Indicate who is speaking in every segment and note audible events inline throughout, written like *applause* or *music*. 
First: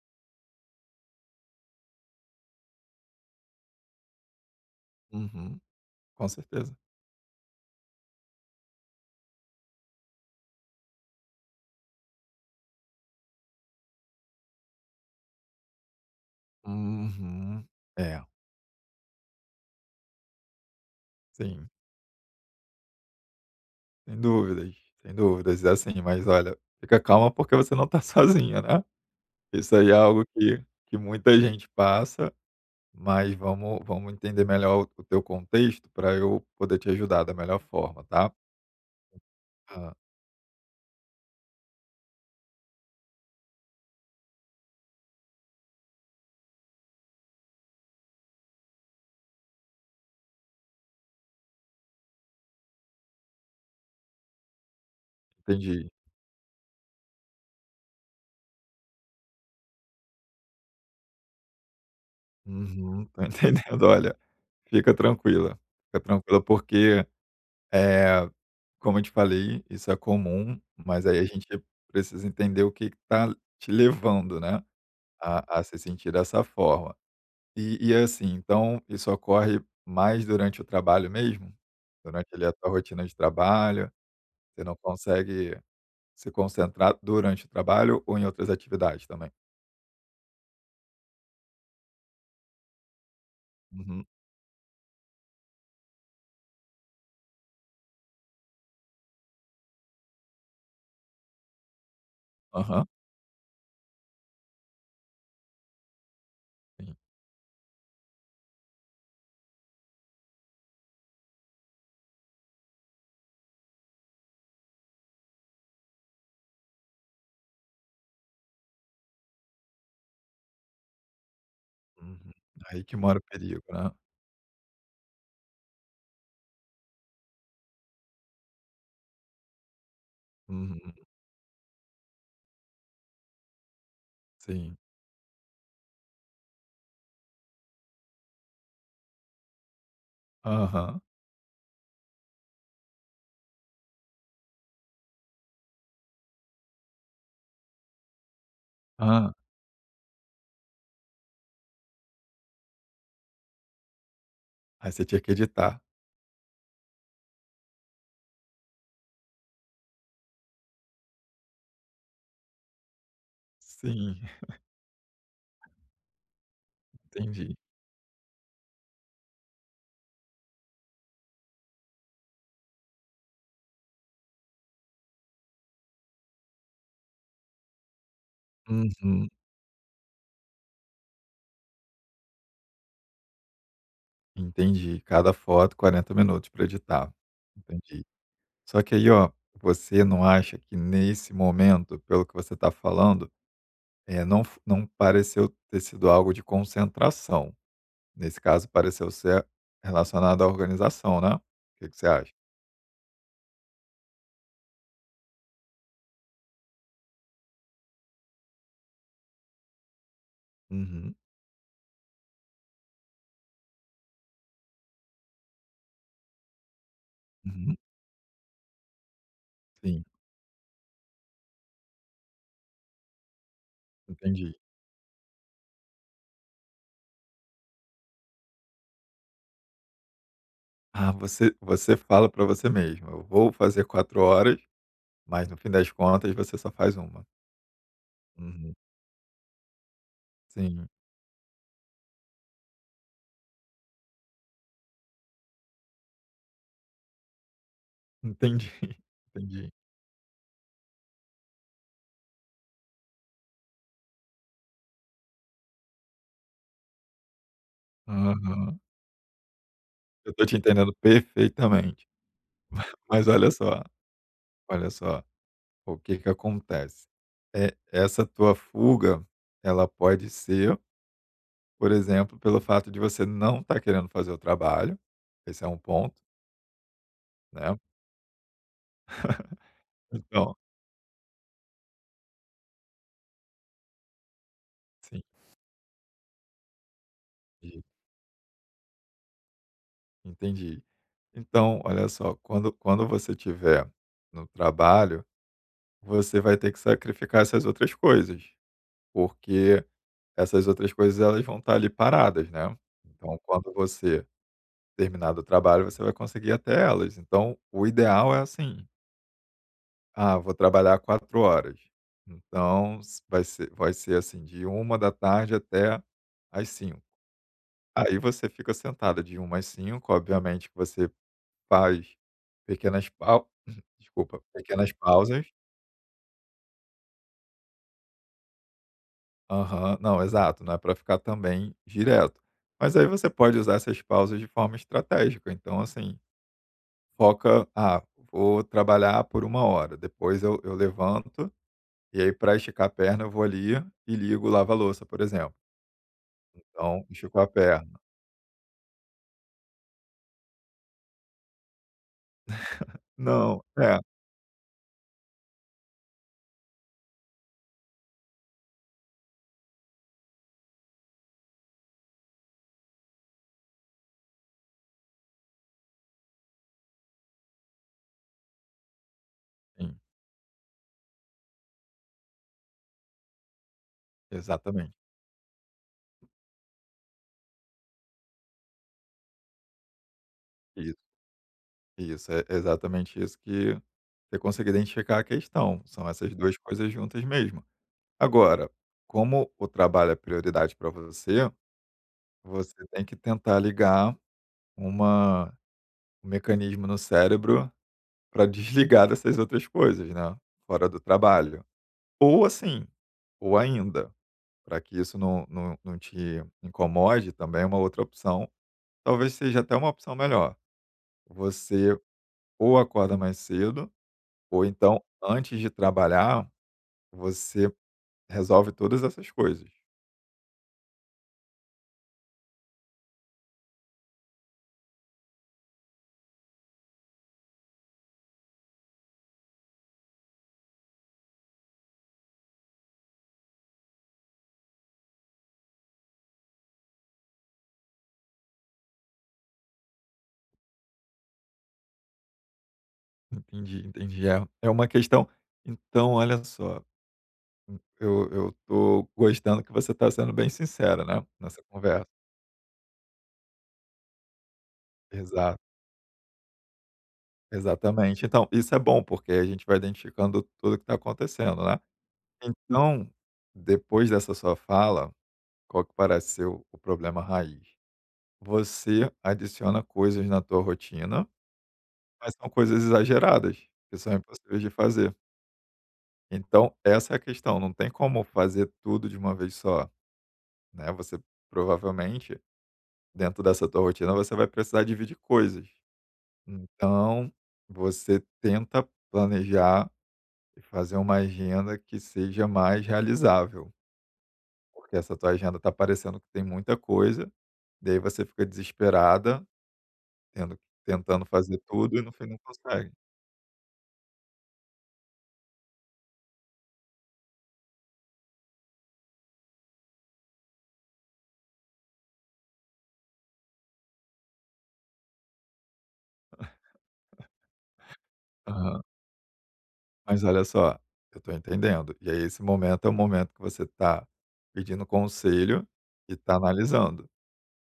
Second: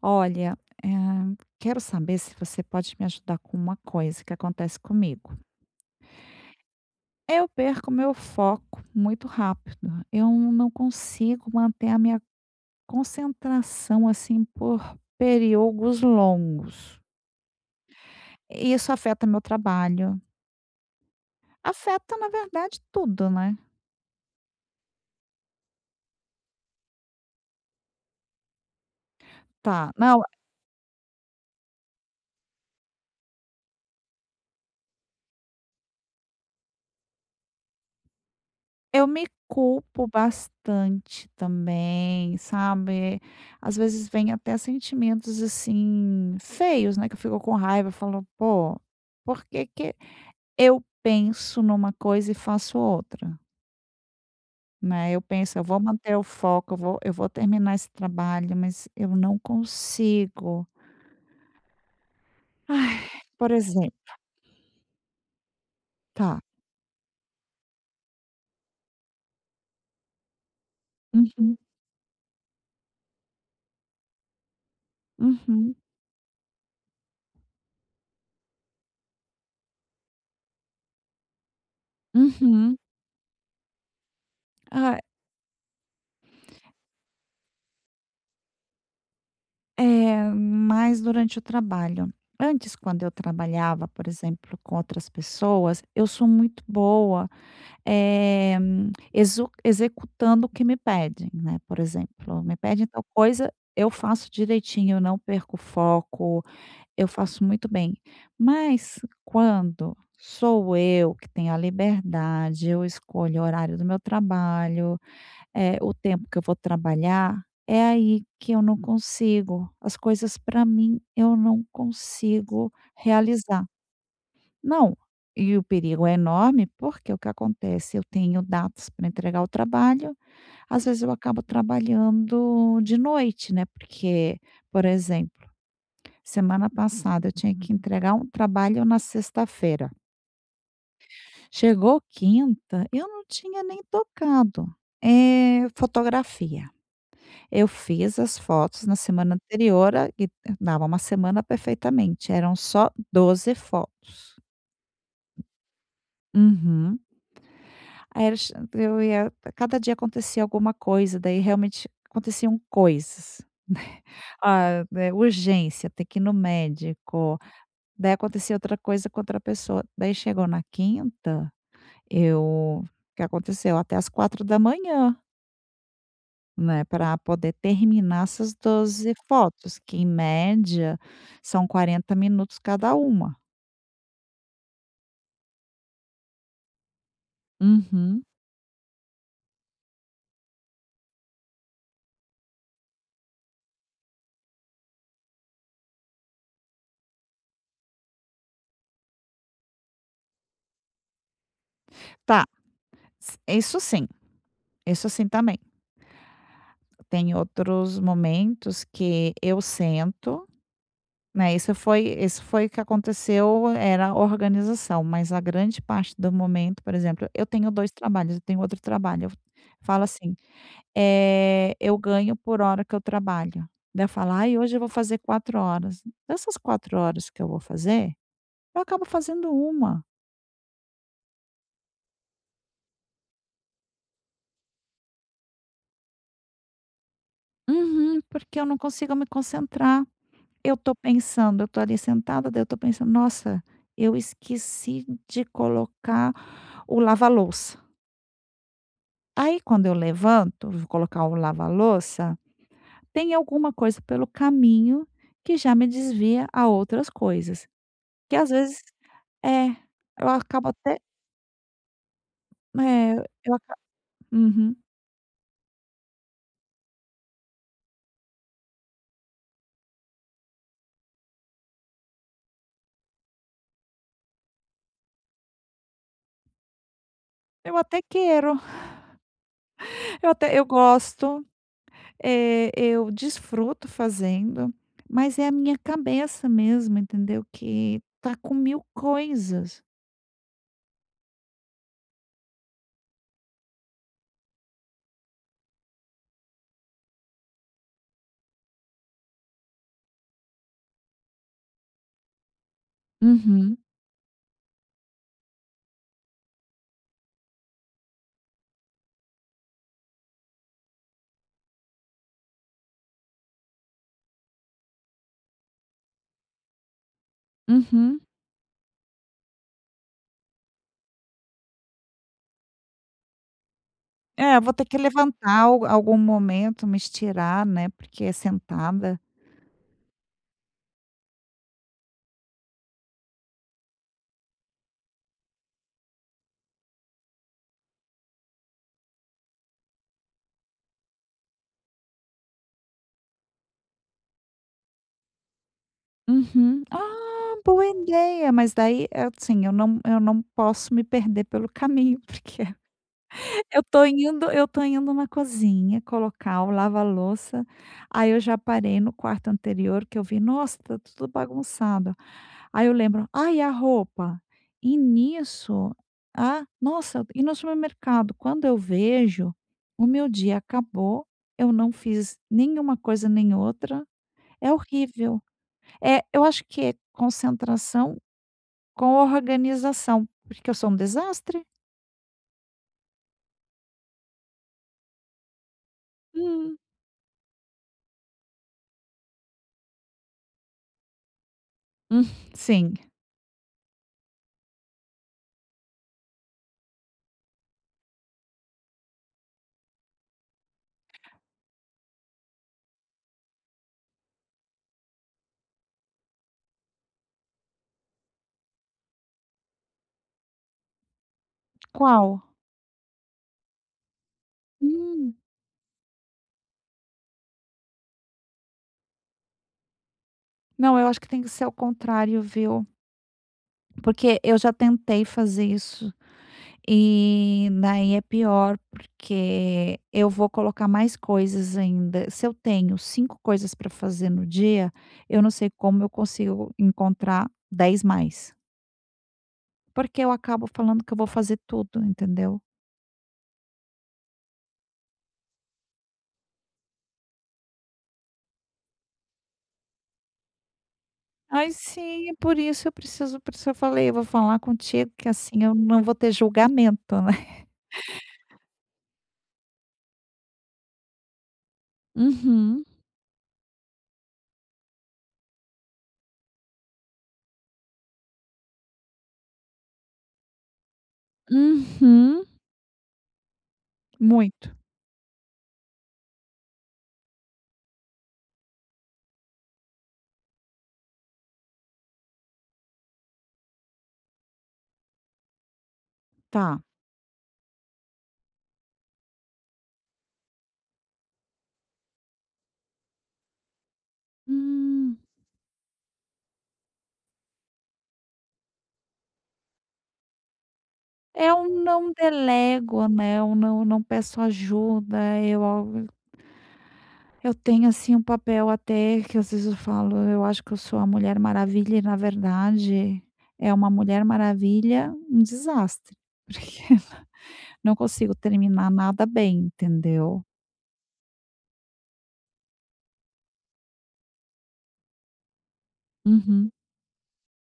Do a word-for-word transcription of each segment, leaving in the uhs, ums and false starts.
Speaker 1: Olha, eh, quero saber se você pode me ajudar com uma coisa que acontece comigo.
Speaker 2: Uhum, com certeza.
Speaker 1: Eu perco meu foco muito rápido. Eu não consigo manter a minha concentração assim por períodos longos.
Speaker 2: Uhum. É,
Speaker 1: E isso afeta meu trabalho.
Speaker 2: sim,
Speaker 1: Afeta, na verdade, tudo, né?
Speaker 2: sem dúvidas, sem dúvidas. É assim, mas olha, fica calma porque você não tá *laughs* sozinha, né. Isso aí
Speaker 1: Tá.
Speaker 2: é
Speaker 1: na
Speaker 2: algo que que muita gente passa, mas vamos vamos entender melhor o o teu contexto para eu poder te ajudar da melhor forma, tá.
Speaker 1: Eu me
Speaker 2: Hã.
Speaker 1: culpo bastante também, sabe. Às vezes vem até sentimentos, assim, feios, né, que eu fico com raiva, falo: "Pô, por que que eu penso numa coisa e faço outra?", né. Eu penso: "Eu vou
Speaker 2: Entendi.
Speaker 1: manter o foco, eu vou eu vou terminar esse trabalho", mas eu não consigo.
Speaker 2: Uhum, tô
Speaker 1: Por
Speaker 2: *laughs* entendendo.
Speaker 1: exemplo.
Speaker 2: Olha, fica tranquila, fica
Speaker 1: Tá.
Speaker 2: tranquila porque É, como eu te falei, isso é comum, mas aí a gente
Speaker 1: Uhum,
Speaker 2: precisa entender o que está te levando, né, a a
Speaker 1: uhum,
Speaker 2: se sentir dessa forma. E e assim, então isso ocorre mais durante o trabalho mesmo? Durante ali a tua
Speaker 1: uhum.
Speaker 2: rotina de trabalho, você não
Speaker 1: Ah.
Speaker 2: consegue se concentrar durante o trabalho ou em outras atividades também?
Speaker 1: É, mais durante o trabalho. Antes, quando eu trabalhava,
Speaker 2: Uhum.
Speaker 1: por exemplo, com outras pessoas, eu sou muito boa, eh, exu executando o que me pedem, né, por exemplo, me
Speaker 2: Aham.
Speaker 1: pedem tal coisa, eu faço direitinho, eu não perco o foco,
Speaker 2: Sim.
Speaker 1: eu faço muito bem. Mas quando sou eu que tenho a liberdade, eu escolho o horário do meu trabalho, eh, o tempo que eu vou trabalhar, é aí que eu não consigo. As coisas para mim eu não
Speaker 2: Uhum.
Speaker 1: consigo
Speaker 2: Aí que mora o perigo,
Speaker 1: realizar.
Speaker 2: né.
Speaker 1: Não, e o perigo é enorme, porque o que acontece? Eu tenho datas para entregar o trabalho, às
Speaker 2: Uhum.
Speaker 1: vezes eu acabo trabalhando de noite, né? Porque,
Speaker 2: Sim.
Speaker 1: por exemplo, semana passada eu tinha que entregar um trabalho na sexta-feira.
Speaker 2: Aham.
Speaker 1: Chegou quinta, eu não tinha nem tocado. É fotografia. Eu fiz as fotos na
Speaker 2: Hã.
Speaker 1: semana anterior a e dava uma semana perfeitamente, eram só doze fotos.
Speaker 2: Aí você tinha que editar.
Speaker 1: Uhum. Aí era che eu ia, cada dia acontecia alguma coisa, daí realmente aconteciam coisas. *laughs*
Speaker 2: Sim, *laughs*
Speaker 1: Ah, né, urgência, ter que ir no médico,
Speaker 2: entendi.
Speaker 1: daí acontecia outra coisa com outra pessoa. Daí chegou na quinta, eu, o que aconteceu? Até às da manhã. Né, para poder terminar essas doze
Speaker 2: Uhum,
Speaker 1: fotos, que em média são quarenta minutos cada uma.
Speaker 2: entendi. Cada foto quarenta minutos para editar. Entendi.
Speaker 1: Uhum.
Speaker 2: Só que aí, ó, você não acha que nesse momento, pelo que você está falando, é não f não pareceu ter sido algo de concentração. Nesse caso, pareceu ser relacionado à organização, né. O Que que você acha?
Speaker 1: Tá, s isso sim, isso sim também. Tem outros momentos que eu sento,
Speaker 2: Uhum,
Speaker 1: né, isso foi isso foi o que aconteceu, era a organização, mas a grande parte do momento, por exemplo, eu tenho
Speaker 2: uhum,
Speaker 1: dois trabalhos, eu tenho outro trabalho, eu falo
Speaker 2: sim,
Speaker 1: assim. Eh, eu ganho por hora que eu trabalho. Daí eu falo:
Speaker 2: entendi.
Speaker 1: "Ai, hoje eu vou fazer quatro horas". Dessas quatro horas que eu vou fazer, eu acabo fazendo uma.
Speaker 2: Ah, você você fala para você mesmo. "Eu vou fazer quatro horas", mas no fim das contas você só faz uma.
Speaker 1: Uhum, porque eu
Speaker 2: Uhum,
Speaker 1: não consigo me concentrar. Eu
Speaker 2: sim,
Speaker 1: tô pensando, eu tô ali sentada, daí eu tô pensando: "Nossa, eu esqueci de colocar o lava-louça".
Speaker 2: entendi, *laughs*
Speaker 1: Aí
Speaker 2: entendi.
Speaker 1: quando eu levanto, vou colocar o lava-louça, tem alguma coisa pelo caminho que já me desvia a outras coisas, que às
Speaker 2: Aham.
Speaker 1: vezes é, eu
Speaker 2: Eu tô te
Speaker 1: acabo
Speaker 2: entendendo
Speaker 1: até.
Speaker 2: perfeitamente.
Speaker 1: É,
Speaker 2: Mas olha
Speaker 1: eu aca
Speaker 2: só,
Speaker 1: uhum.
Speaker 2: olha só, o que que acontece? É essa tua fuga, ela pode ser, por exemplo, pelo fato de você não estar querendo fazer o trabalho, esse é um ponto,
Speaker 1: Eu
Speaker 2: né.
Speaker 1: até quero, *laughs* eu
Speaker 2: Então
Speaker 1: até eu gosto, eh, eu desfruto fazendo,
Speaker 2: sim,
Speaker 1: mas é a minha cabeça mesmo, entendeu,
Speaker 2: entendi,
Speaker 1: que tá com mil coisas.
Speaker 2: entendi. Então, olha só, quando quando você tiver no trabalho, você vai ter que sacrificar essas outras coisas, porque essas outras coisas elas vão estar ali paradas, né. Então quando
Speaker 1: Uhum,
Speaker 2: você Terminado o trabalho, você vai conseguir ir até elas. Então, o ideal é assim: "Ah, vou trabalhar quatro horas". Então, s vai ser vai ser assim, de uma da tarde até às cinco. Aí
Speaker 1: uhum.
Speaker 2: você fica sentada de uma às cinco, obviamente que você faz pequenas pau *clears throat* desculpa,
Speaker 1: É, vou ter
Speaker 2: pequenas
Speaker 1: que
Speaker 2: pausas.
Speaker 1: levantar al algum momento, me estirar, né, porque é sentada.
Speaker 2: Aham. Não, exato, não é para ficar também direto. Mas aí você pode usar essas pausas de forma estratégica. Então, assim, foca. Ah, vou trabalhar por uma hora, depois eu eu levanto, e aí para esticar a perna eu vou ali e ligo o lava-louça, por exemplo.
Speaker 1: Uhum.
Speaker 2: Então, esticou a
Speaker 1: Ah, boa
Speaker 2: perna.
Speaker 1: ideia, mas daí, assim, eu não eu não posso me perder pelo caminho, *laughs* porque
Speaker 2: Não,
Speaker 1: eu
Speaker 2: é,
Speaker 1: tô indo eu tô indo na cozinha colocar o lava-louça, aí eu já parei no quarto anterior que eu vi: "Nossa, tá tudo bagunçado". Aí eu lembro: "Ai, a roupa". E nisso, ah, nossa, e no supermercado, quando eu vejo,
Speaker 2: sim,
Speaker 1: o meu dia acabou, eu não fiz nenhuma coisa nem outra. É
Speaker 2: exatamente.
Speaker 1: horrível. É, eu acho que é concentração com organização, porque eu sou
Speaker 2: Isso,
Speaker 1: um desastre.
Speaker 2: isso, é exatamente isso, que você conseguiu identificar a questão, são essas duas
Speaker 1: Hum.
Speaker 2: coisas
Speaker 1: *laughs*
Speaker 2: juntas mesmo. Agora, como o trabalho é prioridade para você,
Speaker 1: Hum,
Speaker 2: você
Speaker 1: sim.
Speaker 2: tem que tentar ligar uma um mecanismo no cérebro para desligar dessas outras coisas, né, fora do trabalho. Ou assim, ou ainda, para que isso não não não te incomode também, é uma outra opção, talvez seja até uma opção melhor, você
Speaker 1: Qual?
Speaker 2: ou acorda mais cedo, ou então
Speaker 1: Hum.
Speaker 2: antes de trabalhar, você resolve todas essas coisas.
Speaker 1: Não, eu acho que tem que ser ao contrário, viu. Porque eu já tentei fazer isso, e daí é pior, porque eu vou colocar mais coisas ainda. Se eu tenho cinco coisas para fazer no dia, eu não sei como eu consigo encontrar dez mais. Porque eu acabo falando que eu vou fazer tudo, entendeu.
Speaker 2: Entendi, entendi. É é uma questão, então olha só, eu eu tô gostando que você está sendo bem sincera, né, nessa
Speaker 1: Ai,
Speaker 2: conversa.
Speaker 1: sim, é por isso eu preciso por isso eu falei, eu vou falar contigo que
Speaker 2: Exato.
Speaker 1: assim eu não vou ter julgamento, né. *laughs*
Speaker 2: Exatamente. Então, isso é bom, porque a gente vai identificando tudo que está acontecendo, né.
Speaker 1: Uhum,
Speaker 2: Então, depois dessa sua fala, qual que pareceu o o problema raiz? Você adiciona coisas na tua rotina, mas
Speaker 1: uhum,
Speaker 2: são coisas exageradas, que são impossíveis de
Speaker 1: muito.
Speaker 2: fazer. Então, essa é a questão, não tem como fazer tudo de uma vez só, né, você provavelmente, dentro dessa tua rotina, você vai precisar dividir coisas.
Speaker 1: Tá.
Speaker 2: Então, você tenta planejar e fazer uma agenda que seja mais realizável, porque essa
Speaker 1: Hum.
Speaker 2: tua agenda tá parecendo que tem muita coisa, e aí você fica desesperada, tendo tentando
Speaker 1: É
Speaker 2: fazer
Speaker 1: um
Speaker 2: tudo e no
Speaker 1: não
Speaker 2: fim não consegue.
Speaker 1: delego, né, um não não peço ajuda, eu eu tenho, assim, um papel até que às vezes eu falo: "Eu acho que eu sou a Mulher Maravilha", e na verdade é uma Mulher Maravilha, um desastre, *laughs* porque não consigo
Speaker 2: Aham.
Speaker 1: terminar nada bem,
Speaker 2: Mas
Speaker 1: entendeu.
Speaker 2: olha só, eu tô entendendo. E aí esse momento é o momento que você tá pedindo conselho e tá
Speaker 1: Uhum.
Speaker 2: analisando.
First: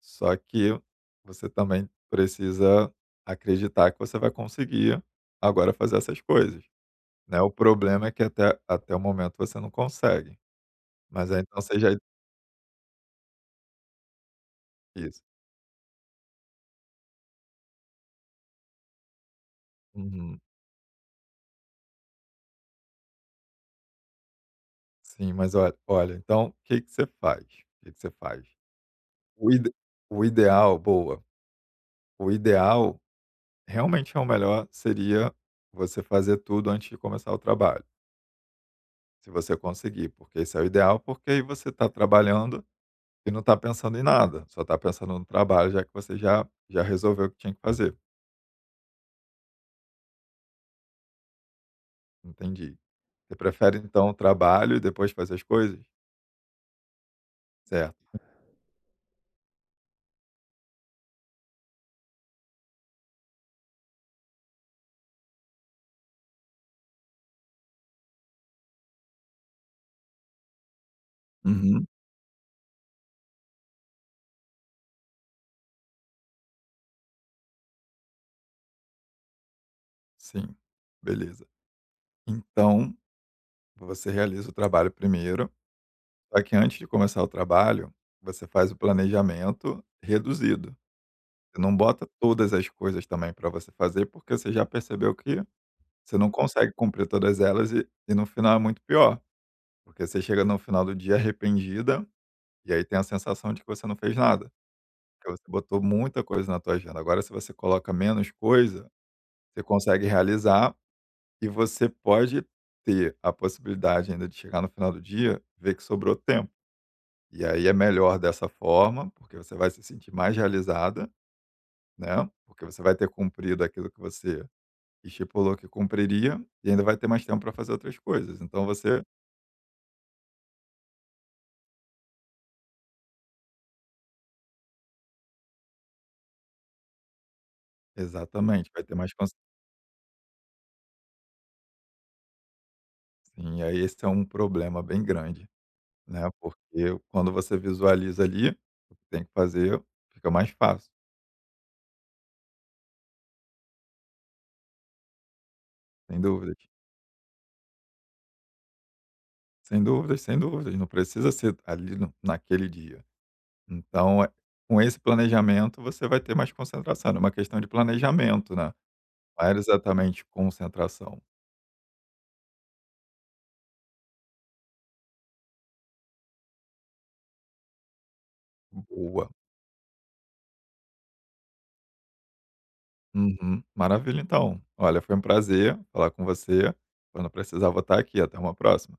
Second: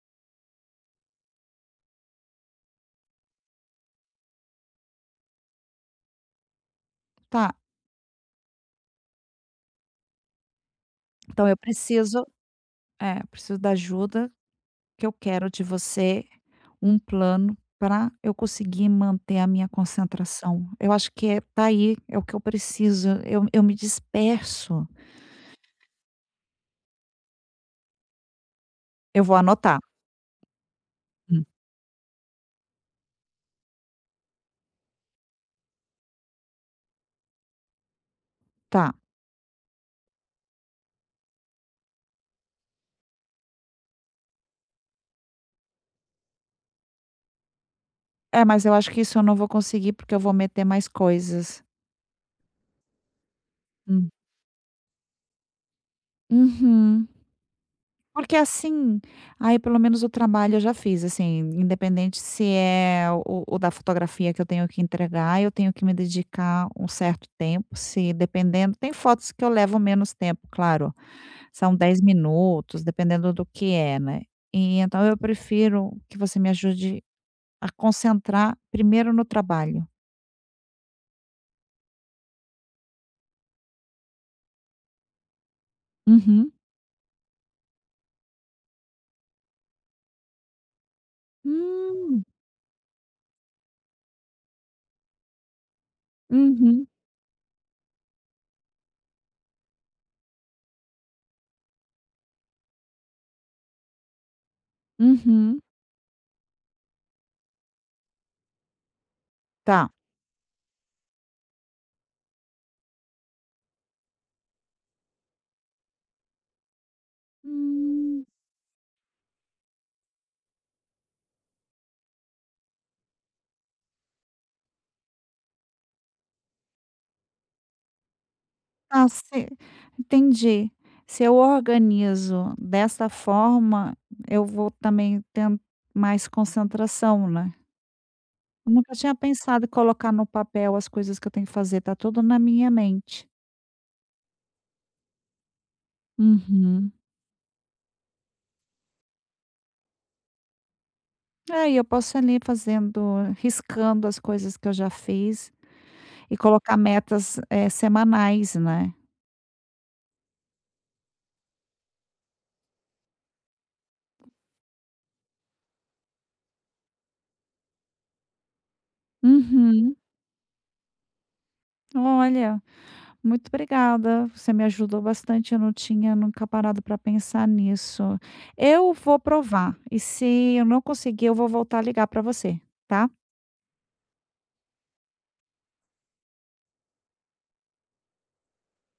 Speaker 2: Só que você também precisa acreditar que você vai conseguir agora fazer essas coisas, né.
Speaker 1: Tá,
Speaker 2: O problema é que até até o momento você não consegue. Mas aí
Speaker 1: então eu
Speaker 2: então você já
Speaker 1: preciso, é, preciso da ajuda que eu
Speaker 2: Isso.
Speaker 1: quero de você, um plano para eu conseguir manter a minha
Speaker 2: Uhum.
Speaker 1: concentração. Eu acho que é tá aí, é o que eu preciso. Eu eu me disperso.
Speaker 2: Sim, mas olha olha, então o que que você faz? O que que você faz?
Speaker 1: Eu vou
Speaker 2: O ide
Speaker 1: anotar.
Speaker 2: o ideal, boa.
Speaker 1: Hum,
Speaker 2: O ideal, realmente é o melhor, seria você fazer tudo antes de começar o trabalho,
Speaker 1: tá.
Speaker 2: se você conseguir, porque esse é o ideal, porque aí você está trabalhando e não está pensando em nada, só está pensando no trabalho, já que você já já resolveu o que tinha que fazer.
Speaker 1: É, mas eu acho que isso eu não vou conseguir, porque eu vou meter mais coisas.
Speaker 2: Entendi. Você prefere então
Speaker 1: Hum.
Speaker 2: o trabalho e depois fazer as coisas?
Speaker 1: Uhum.
Speaker 2: Certo.
Speaker 1: Porque assim, aí pelo menos o trabalho eu já fiz, assim, independente se é o o da fotografia que eu tenho que entregar, eu tenho que me dedicar um certo tempo, se dependendo tem fotos que eu levo menos tempo, claro. São
Speaker 2: Uhum.
Speaker 1: dez minutos, dependendo do que é, né. E então eu prefiro que você me ajude a concentrar primeiro no trabalho.
Speaker 2: Sim, beleza. Então, você realiza o trabalho primeiro, só
Speaker 1: Uhum.
Speaker 2: que antes de começar o trabalho, você faz o planejamento reduzido. Você não bota
Speaker 1: Hum.
Speaker 2: todas as coisas também para você fazer, porque você já percebeu que você não consegue
Speaker 1: Uhum,
Speaker 2: cumprir todas elas e, e no final é muito pior, porque você chega no final do dia arrependida e aí tem a sensação de que você não fez nada, porque você
Speaker 1: uhum.
Speaker 2: botou muita coisa na tua agenda. Agora, se você coloca menos coisa, você
Speaker 1: Tá.
Speaker 2: consegue realizar e você pode ter a possibilidade ainda de chegar no final do dia, ver que sobrou tempo. E aí é melhor
Speaker 1: Hum.
Speaker 2: dessa forma, porque você vai se sentir mais realizada, né? Porque você vai ter cumprido aquilo que você estipulou que cumpriria e ainda vai ter mais tempo para fazer outras coisas. Então você
Speaker 1: Tá, ce entendi. Se eu organizo dessa forma, eu vou também ter mais concentração, né.
Speaker 2: exatamente,
Speaker 1: Eu
Speaker 2: vai
Speaker 1: nunca
Speaker 2: ter mais
Speaker 1: tinha
Speaker 2: cons
Speaker 1: pensado em colocar no papel as coisas que eu tenho que fazer, tá tudo na minha mente.
Speaker 2: E aí esse é um problema bem grande, né?
Speaker 1: Uhum.
Speaker 2: Porque quando você visualiza ali o que tem que fazer, fica mais fácil,
Speaker 1: É, e eu posso ir ali fazendo riscando as coisas que eu já fiz
Speaker 2: sem
Speaker 1: e
Speaker 2: dúvidas.
Speaker 1: colocar metas, eh, semanais, né.
Speaker 2: Sem dúvidas, sem dúvidas, não precisa ser ali no naquele dia. Então, eh, com esse planejamento, você vai ter mais concentração, é uma questão de planejamento, né? Não era
Speaker 1: Uhum.
Speaker 2: exatamente concentração.
Speaker 1: Olha, muito obrigada, você me ajudou bastante, eu não tinha nunca parado para pensar nisso. Eu vou
Speaker 2: Boa.
Speaker 1: provar e se eu não conseguir, eu vou voltar a ligar para você, tá?
Speaker 2: Uhum. Maravilha, então. Olha, foi um prazer falar com você. Quando precisar, vou estar aqui. Até uma próxima.